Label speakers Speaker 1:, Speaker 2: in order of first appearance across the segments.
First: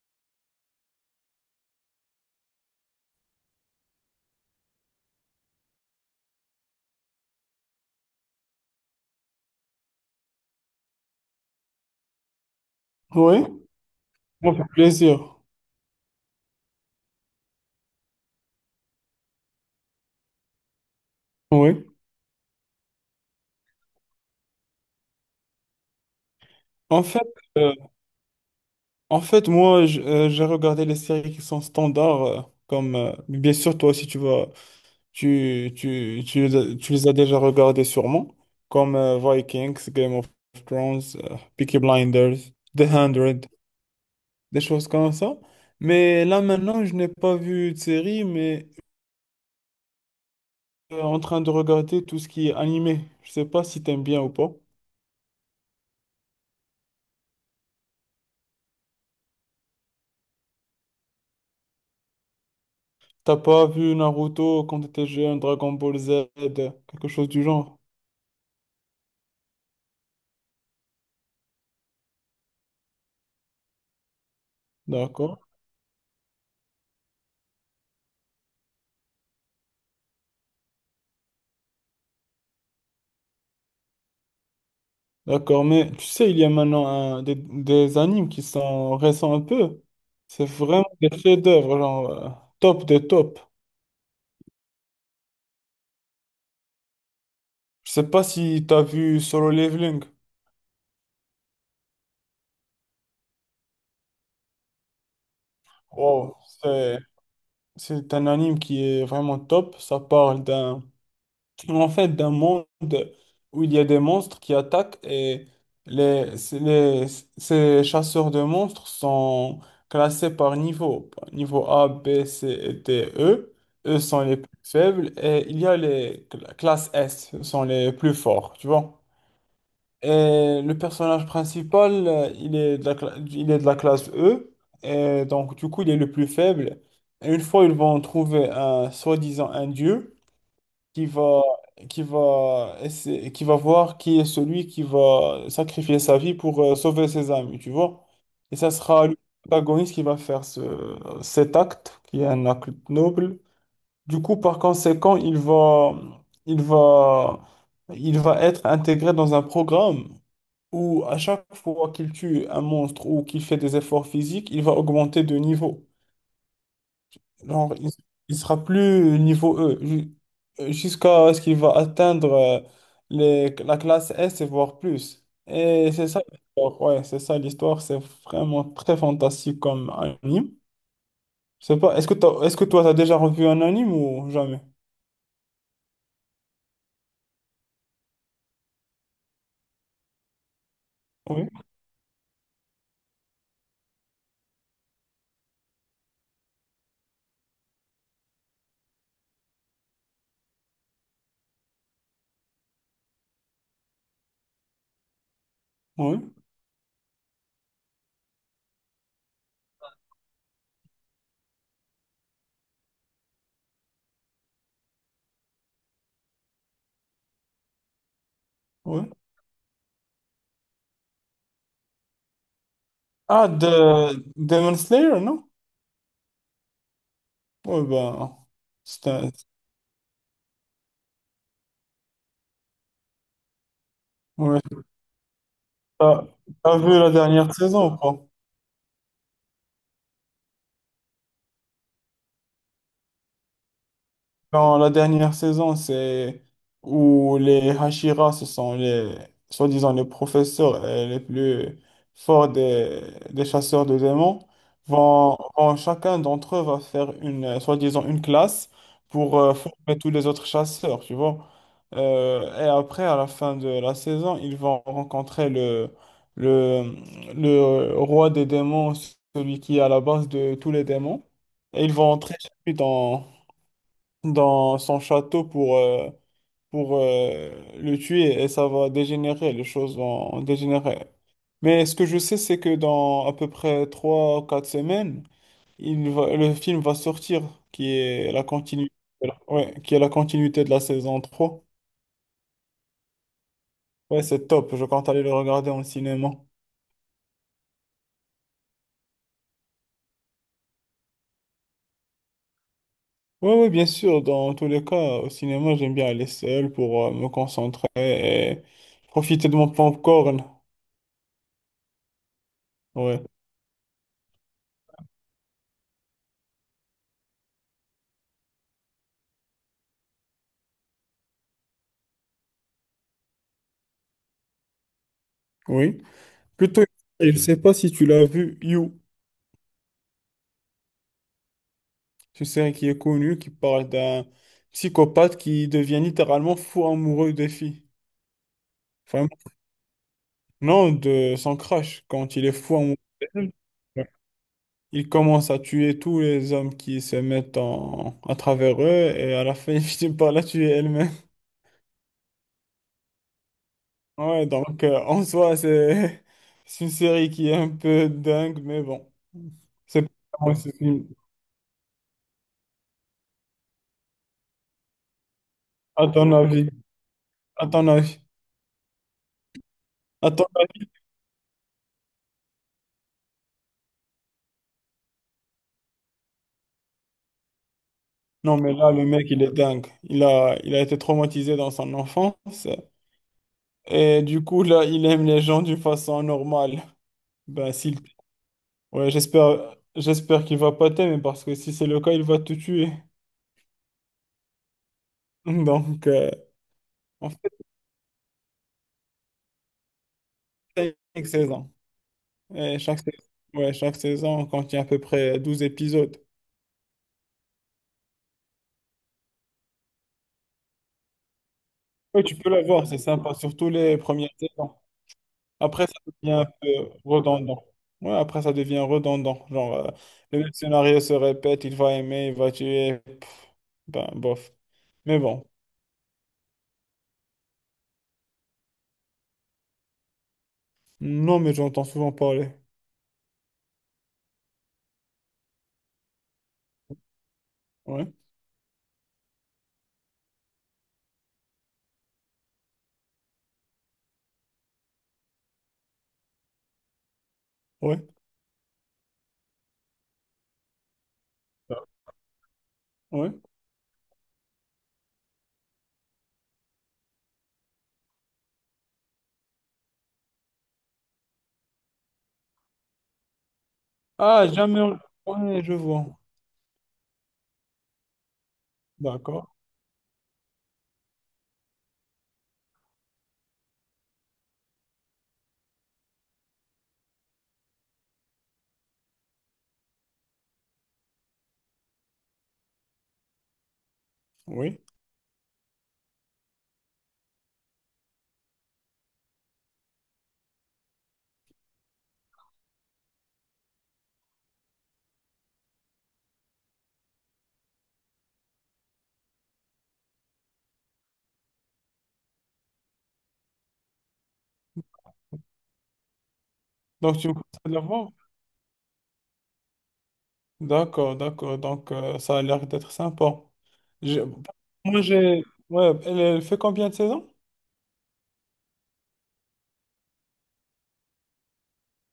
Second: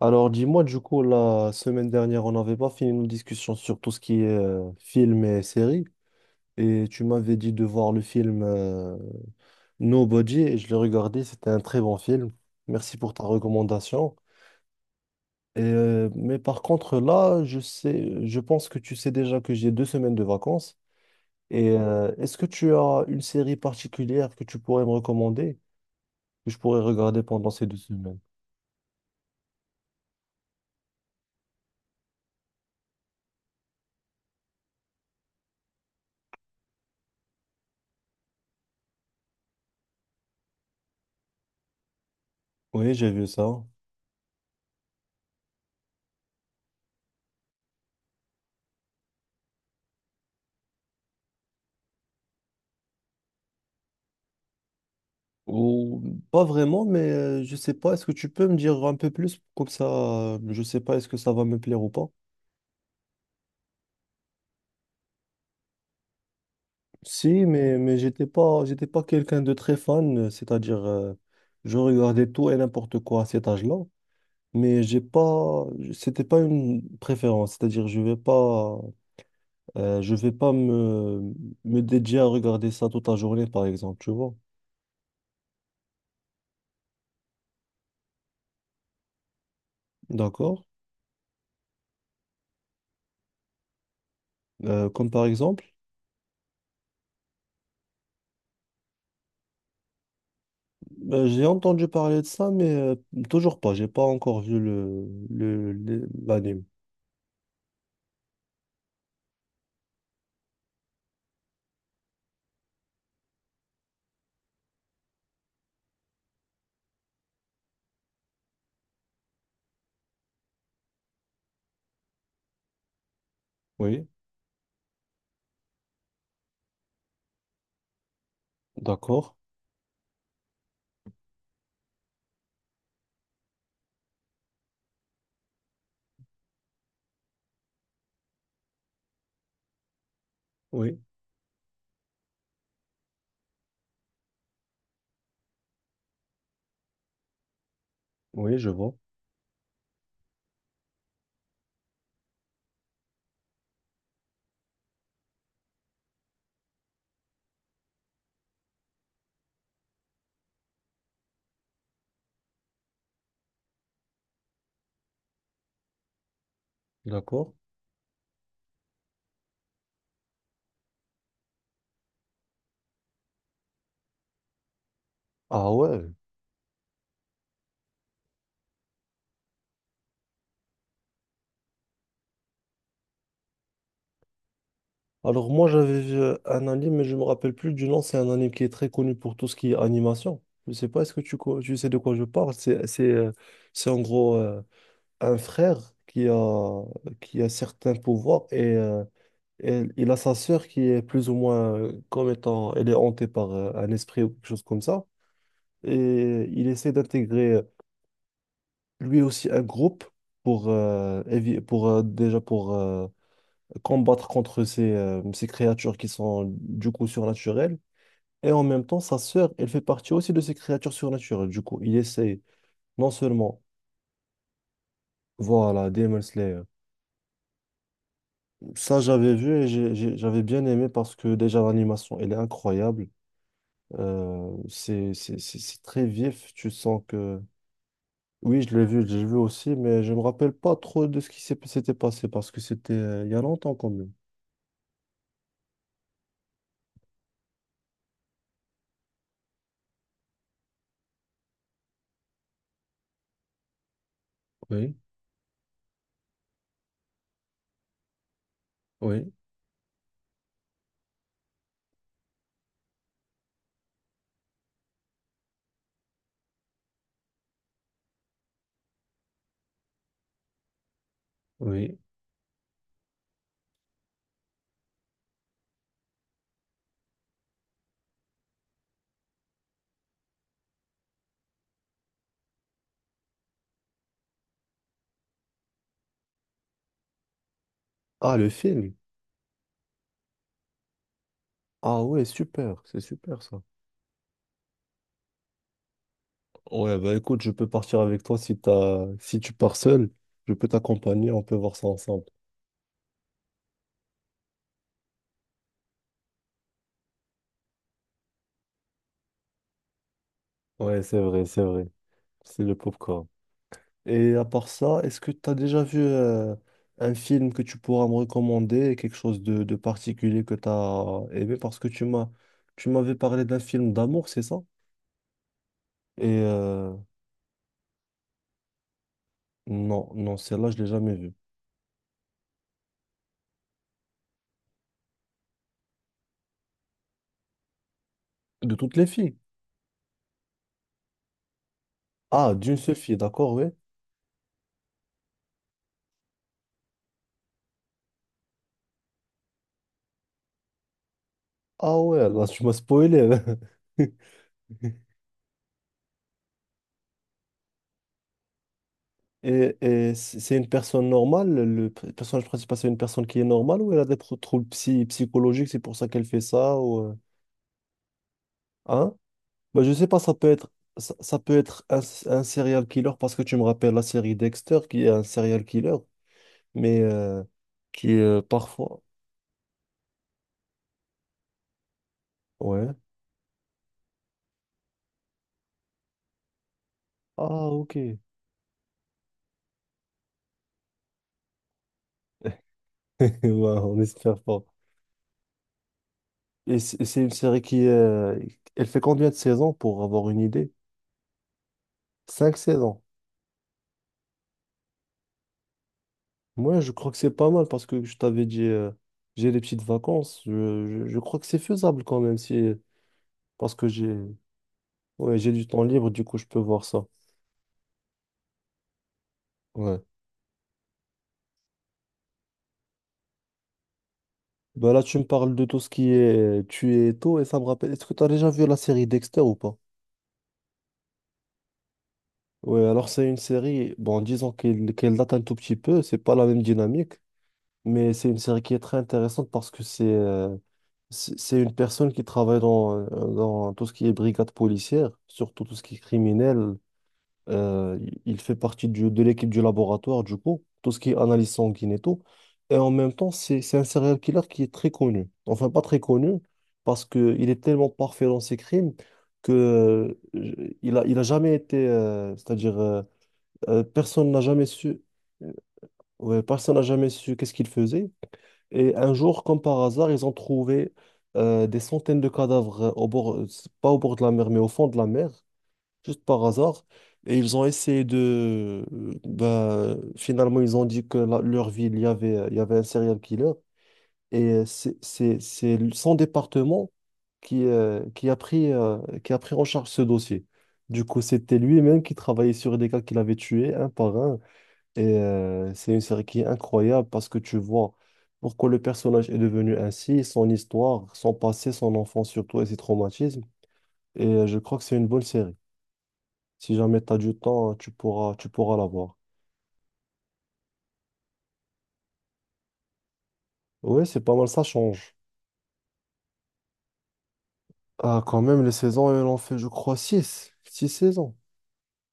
Speaker 1: Alors, dis-moi, du coup, la semaine dernière, on n'avait pas fini nos discussions sur tout ce qui est film et série. Et tu m'avais dit de voir le film Nobody et je l'ai regardé. C'était un très bon film. Merci pour ta
Speaker 2: Oui,
Speaker 1: recommandation.
Speaker 2: ça fait plaisir.
Speaker 1: Mais par contre, là, je sais, je pense que tu sais déjà que j'ai deux semaines de vacances. Et
Speaker 2: Oui.
Speaker 1: est-ce que tu as une série particulière que tu pourrais me recommander, que je pourrais
Speaker 2: En
Speaker 1: regarder
Speaker 2: fait,
Speaker 1: pendant ces
Speaker 2: euh,
Speaker 1: deux semaines?
Speaker 2: en fait moi, j- J'ai regardé les séries qui sont standards, comme bien sûr, toi aussi, tu vas, tu, tu les as déjà regardées sûrement, comme Vikings, Game of Thrones, Peaky Blinders, The
Speaker 1: Oui, j'ai vu
Speaker 2: Hundred,
Speaker 1: ça.
Speaker 2: des choses comme ça. Mais là, maintenant, je n'ai pas vu de série, mais en train de regarder tout ce qui est animé. Je sais pas si t'aimes bien ou pas.
Speaker 1: Ou pas vraiment, mais je sais pas. Est-ce que tu peux me dire un peu plus comme ça? Je sais pas, est-ce que ça va me plaire ou pas?
Speaker 2: T'as pas vu Naruto quand t'étais jeune, Dragon Ball Z, quelque chose du
Speaker 1: Si, mais
Speaker 2: genre?
Speaker 1: j'étais pas quelqu'un de très fan, c'est-à-dire je regardais tout et n'importe quoi à cet âge-là, mais j'ai
Speaker 2: D'accord.
Speaker 1: pas je- c'était pas une préférence, c'est-à-dire je vais pas, je vais pas me dédier à regarder ça toute la journée par exemple, tu vois.
Speaker 2: D'accord, mais tu sais, il y a maintenant des animes qui sont récents un peu. C'est
Speaker 1: D'accord?
Speaker 2: vraiment des chefs-d'œuvre, genre top des tops.
Speaker 1: Comme par exemple.
Speaker 2: Je sais pas si t'as vu Solo Leveling.
Speaker 1: Ben, j'ai entendu parler de ça, mais toujours pas. J'ai pas encore vu
Speaker 2: Wow,
Speaker 1: l'anime.
Speaker 2: c'est c'est un anime qui est vraiment top. Ça parle d'un En fait, d'un monde où il y a des monstres qui attaquent et les, c'est- les- ces chasseurs de monstres sont classés par niveau. Niveau A, B, C et D, E. Eux
Speaker 1: Oui,
Speaker 2: sont les plus faibles et il y a les classes S, ce sont les plus forts, tu vois.
Speaker 1: d'accord.
Speaker 2: Et le personnage principal, il est de la classe E et donc du coup, il est le plus faible. Et une fois, ils vont trouver un soi-disant un dieu
Speaker 1: Oui,
Speaker 2: qui va, qui va voir qui est celui qui va sacrifier sa vie pour sauver ses amis, tu vois. Et
Speaker 1: oui, je
Speaker 2: ça
Speaker 1: vois.
Speaker 2: sera le protagoniste qui va faire cet acte, qui est un acte noble. Du coup, par conséquent, il va, il va être intégré dans un programme où à chaque fois qu'il tue un monstre ou qu'il fait des efforts physiques, il va augmenter de niveau.
Speaker 1: D'accord.
Speaker 2: Genre, il, il sera plus niveau E jusqu'à ce qu'il va atteindre la classe S et voire plus.
Speaker 1: Ah
Speaker 2: Et c'est
Speaker 1: ouais.
Speaker 2: ça l'histoire. Ouais, c'est ça l'histoire. C'est vraiment très fantastique comme anime. Je sais pas, est-ce que toi, tu as déjà revu un anime ou jamais?
Speaker 1: Alors moi, j'avais vu un anime, mais je me rappelle plus du nom. C'est un anime qui est très connu pour tout ce qui est animation. Je sais pas, est-ce que
Speaker 2: Oui,
Speaker 1: tu sais de quoi je parle? C'est en gros un frère qui a, qui a certains pouvoirs et il a sa sœur qui est plus ou moins comme étant, elle est hantée par un esprit ou quelque chose comme ça.
Speaker 2: oui,
Speaker 1: Et il essaie d'intégrer lui aussi un groupe pour, évi- pour déjà pour combattre contre ces créatures qui sont du coup surnaturelles. Et en même temps,
Speaker 2: oui.
Speaker 1: sa sœur, elle fait partie aussi de ces créatures surnaturelles. Du coup, il essaie non
Speaker 2: Ah,
Speaker 1: seulement,
Speaker 2: de Demon Slayer, non?
Speaker 1: voilà, Demon Slayer.
Speaker 2: Ouais, ben,
Speaker 1: Ça,
Speaker 2: c'était...
Speaker 1: j'avais vu et j'avais bien aimé parce que déjà l'animation, elle est incroyable.
Speaker 2: Ouais,
Speaker 1: C'est très
Speaker 2: t'as
Speaker 1: vif. Tu
Speaker 2: t'as vu
Speaker 1: sens
Speaker 2: la
Speaker 1: que.
Speaker 2: dernière saison, quoi.
Speaker 1: Oui, je l'ai vu aussi, mais je me rappelle pas trop de ce qui s'était passé parce que c'était il y a longtemps quand même.
Speaker 2: Dans la dernière saison, c'est où les Hashira, soi-disant, les professeurs et les plus forts des chasseurs de démons,
Speaker 1: Oui,
Speaker 2: chacun d'entre eux va faire une, soi-disant, une classe
Speaker 1: oui,
Speaker 2: pour former tous les autres chasseurs, tu vois. Et après, à la fin de la saison, ils vont rencontrer le, le roi des démons, celui qui est à la base de tous les démons, et ils
Speaker 1: oui.
Speaker 2: vont entrer chez lui dans son château pour le tuer et ça va dégénérer, les choses vont dégénérer. Mais ce que je sais, c'est que dans à peu près 3 ou 4 semaines, le film va sortir, qui est
Speaker 1: Ah,
Speaker 2: la
Speaker 1: le
Speaker 2: continuité,
Speaker 1: film.
Speaker 2: ouais, qui est la continuité de la saison 3.
Speaker 1: Ah ouais, super, c'est super ça.
Speaker 2: Ouais, c'est top, je compte aller le regarder en cinéma.
Speaker 1: Ouais, bah écoute, je peux partir avec toi si t'as... si tu pars seul, je peux t'accompagner, on peut voir ça ensemble.
Speaker 2: Ouais, ouais, bien sûr, dans tous les cas, au cinéma, j'aime bien aller seul pour me concentrer et profiter de mon popcorn.
Speaker 1: Ouais, c'est vrai, c'est vrai. C'est le
Speaker 2: Ouais.
Speaker 1: popcorn. Et à part ça, est-ce que tu as déjà vu un film que tu pourras me recommander, quelque chose de particulier que tu as aimé parce que tu m'avais parlé d'un film d'amour, c'est ça?
Speaker 2: Oui.
Speaker 1: Et
Speaker 2: Plutôt, je ne sais pas si tu l'as vu, You,
Speaker 1: non, non, celle-là, je l'ai jamais vue.
Speaker 2: une série qui est connue, qui parle d'un psychopathe qui devient littéralement fou amoureux des filles.
Speaker 1: De toutes les
Speaker 2: Vraiment.
Speaker 1: filles.
Speaker 2: Non, de son crush, quand il est
Speaker 1: Ah, d'une
Speaker 2: fou
Speaker 1: seule
Speaker 2: amoureux.
Speaker 1: fille, d'accord, oui.
Speaker 2: Il commence à tuer tous les hommes qui se mettent en... à travers eux et à la fin, il finit par la tuer elle-même.
Speaker 1: Ah ouais, là, tu m'as spoilé.
Speaker 2: Ouais, donc en soi, c'est c'est une série qui est un peu dingue, mais bon.
Speaker 1: Et,
Speaker 2: C'est pas vraiment
Speaker 1: c'est une
Speaker 2: ce
Speaker 1: personne
Speaker 2: film.
Speaker 1: normale, le personnage principal, c'est une personne qui est normale ou elle a des troubles psychologiques, c'est pour ça
Speaker 2: À
Speaker 1: qu'elle
Speaker 2: ton
Speaker 1: fait
Speaker 2: avis.
Speaker 1: ça ou
Speaker 2: À ton avis.
Speaker 1: hein? Bah, je sais pas,
Speaker 2: À
Speaker 1: ça
Speaker 2: ton
Speaker 1: peut être
Speaker 2: avis.
Speaker 1: ça, ça peut être un serial killer parce que tu me rappelles la série Dexter qui est un serial killer, mais qui est
Speaker 2: Non, mais là,
Speaker 1: parfois
Speaker 2: le mec, il est dingue. Il a été traumatisé dans son enfance.
Speaker 1: ouais.
Speaker 2: Et du coup, là, il aime les gens d'une façon normale.
Speaker 1: Ah
Speaker 2: Ben,
Speaker 1: ok.
Speaker 2: s'il... Ouais, j'espère qu'il va pas t'aimer parce que si c'est le cas, il va te tuer.
Speaker 1: Ouais, on espère pas.
Speaker 2: Donc,
Speaker 1: Et c'est
Speaker 2: en
Speaker 1: une
Speaker 2: fait,
Speaker 1: série qui elle fait combien de saisons pour avoir une idée?
Speaker 2: c'est une saison.
Speaker 1: Cinq
Speaker 2: Et chaque
Speaker 1: saisons.
Speaker 2: saison, ouais, chaque saison contient à peu près 12 épisodes.
Speaker 1: Moi, je crois que c'est pas mal parce que je t'avais dit, j'ai des petites vacances. Je crois que c'est faisable quand
Speaker 2: Ouais, tu
Speaker 1: même
Speaker 2: peux
Speaker 1: si,
Speaker 2: la voir, c'est sympa, surtout
Speaker 1: parce que
Speaker 2: les
Speaker 1: j'ai,
Speaker 2: premières saisons.
Speaker 1: ouais, j'ai du temps
Speaker 2: Après, ça
Speaker 1: libre, du
Speaker 2: devient
Speaker 1: coup, je
Speaker 2: un
Speaker 1: peux
Speaker 2: peu
Speaker 1: voir ça.
Speaker 2: redondant. Ouais, après, ça devient redondant. Genre,
Speaker 1: Ouais.
Speaker 2: le même scénario se répète, il va aimer, il va tuer. Pff, ben, bof.
Speaker 1: Bah là, tu
Speaker 2: Mais
Speaker 1: me
Speaker 2: bon.
Speaker 1: parles de tout ce qui est tuer et tout, et ça me rappelle. Est-ce que tu as déjà vu la série Dexter ou pas?
Speaker 2: Non, mais j'entends souvent parler.
Speaker 1: Ouais, alors c'est une série, bon, disons qu'elle date un tout petit peu, c'est pas la même dynamique. Mais
Speaker 2: Ouais,
Speaker 1: c'est une série qui est très intéressante parce que c'est c'est une personne qui travaille dans tout ce qui est brigade policière, surtout tout ce qui est criminel.
Speaker 2: ouais,
Speaker 1: Il fait partie de l'équipe du laboratoire, du coup, tout ce qui est analyse sanguine et tout. Et en même temps,
Speaker 2: ouais.
Speaker 1: c'est un serial killer qui est très connu. Enfin, pas très connu, parce qu'il est tellement parfait dans ses crimes que il a jamais été, c'est-à-dire, personne n'a
Speaker 2: Ah,
Speaker 1: jamais
Speaker 2: jamais.
Speaker 1: su, euh,
Speaker 2: Ouais, je vois.
Speaker 1: ouais, personne n'a jamais su qu'est-ce qu'il faisait. Et un jour,
Speaker 2: D'accord,
Speaker 1: comme par hasard, ils ont trouvé des centaines de cadavres au bord, c'est pas au bord de la mer, mais au fond de la mer, juste par hasard. Et ils ont essayé de... bah, finalement, ils ont dit que leur ville, il y avait un serial killer. Et
Speaker 2: oui.
Speaker 1: son département qui, qui a pris en charge ce dossier. Du coup, c'était lui-même qui travaillait sur des cas qu'il avait tués, un par un. Et c'est une série qui est incroyable parce que tu vois pourquoi le personnage est devenu ainsi, son histoire, son passé, son enfance surtout et ses traumatismes. Et je crois que c'est une bonne série. Si jamais tu as
Speaker 2: Donc, tu me
Speaker 1: du
Speaker 2: conseilles
Speaker 1: temps,
Speaker 2: de la voir?
Speaker 1: tu pourras la voir.
Speaker 2: D'accord, d'accord. Donc, ça a l'air d'être sympa.
Speaker 1: Oui,
Speaker 2: Je-
Speaker 1: c'est pas mal, ça
Speaker 2: Moi,
Speaker 1: change.
Speaker 2: j'ai... Ouais, elle fait combien de saisons?
Speaker 1: Ah, quand même, les saisons, elles en fait, je crois, 6 saisons.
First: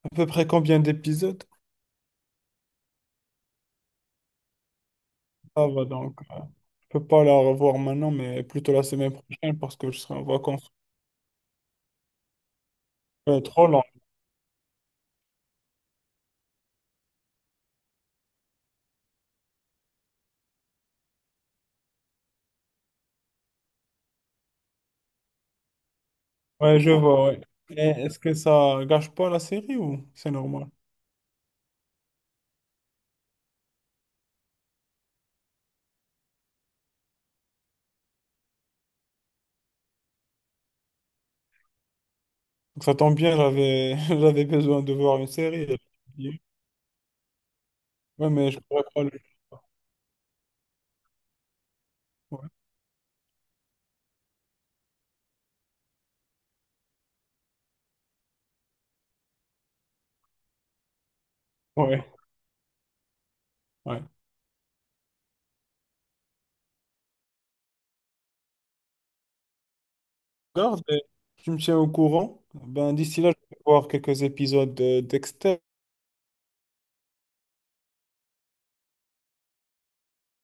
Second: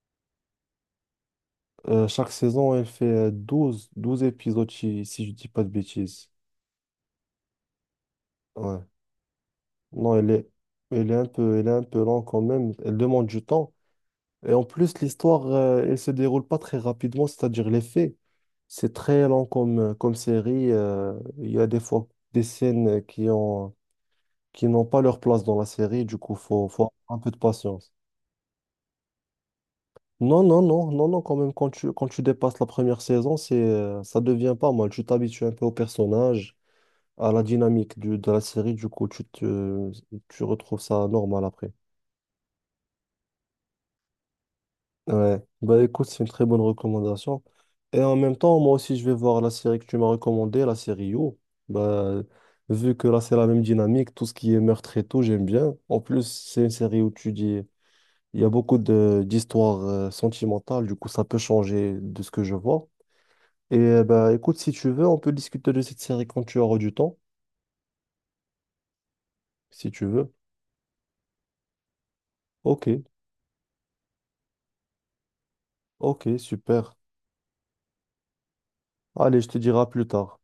Speaker 2: À peu près combien d'épisodes?
Speaker 1: Chaque saison, elle fait 12 12 épisodes, si, si je dis pas
Speaker 2: Ça
Speaker 1: de
Speaker 2: va donc.
Speaker 1: bêtises.
Speaker 2: Je peux pas la revoir maintenant, mais plutôt
Speaker 1: Ouais.
Speaker 2: la semaine prochaine parce que je
Speaker 1: Non,
Speaker 2: serai en vacances.
Speaker 1: elle est un peu, elle est un peu lente quand même. Elle demande du
Speaker 2: Trop
Speaker 1: temps.
Speaker 2: long.
Speaker 1: Et en plus, l'histoire, elle se déroule pas très rapidement, c'est-à-dire les faits. C'est très lent comme, comme série. Il y a des fois des scènes qui n'ont pas leur place dans la série, du coup,
Speaker 2: Ouais,
Speaker 1: faut
Speaker 2: je
Speaker 1: avoir un
Speaker 2: vois,
Speaker 1: peu de
Speaker 2: ouais. Et
Speaker 1: patience.
Speaker 2: est-ce que ça gâche pas la série ou c'est
Speaker 1: Non, non,
Speaker 2: normal?
Speaker 1: non, non, non, quand même, quand quand tu dépasses la première saison, c'est, ça devient pas mal. Tu t'habitues un peu au personnage, à la dynamique de la série, du coup, tu retrouves ça normal après.
Speaker 2: Donc ça tombe bien, j'avais j'avais besoin de voir une
Speaker 1: Ouais,
Speaker 2: série. Ouais,
Speaker 1: bah écoute, c'est une très bonne recommandation. Et en même
Speaker 2: mais
Speaker 1: temps,
Speaker 2: je
Speaker 1: moi
Speaker 2: pourrais
Speaker 1: aussi, je
Speaker 2: pas le.
Speaker 1: vais voir la série que tu m'as recommandée, la série You. Bah,
Speaker 2: Ouais,
Speaker 1: vu que là, c'est la même dynamique, tout ce qui est meurtre et tout, j'aime bien. En plus, c'est une série où tu dis, il y a beaucoup de d'histoires sentimentales, du coup, ça peut changer
Speaker 2: ouais.
Speaker 1: de ce que je vois. Et
Speaker 2: Ouais.
Speaker 1: bah écoute, si tu veux, on peut discuter de cette série quand tu auras du temps, si tu veux.
Speaker 2: Regarde, et tu me tiens au courant.
Speaker 1: Ok,
Speaker 2: Ben, d'ici là, je vais voir quelques épisodes de Dexter.
Speaker 1: ok, super. Allez, je te dirai à plus tard.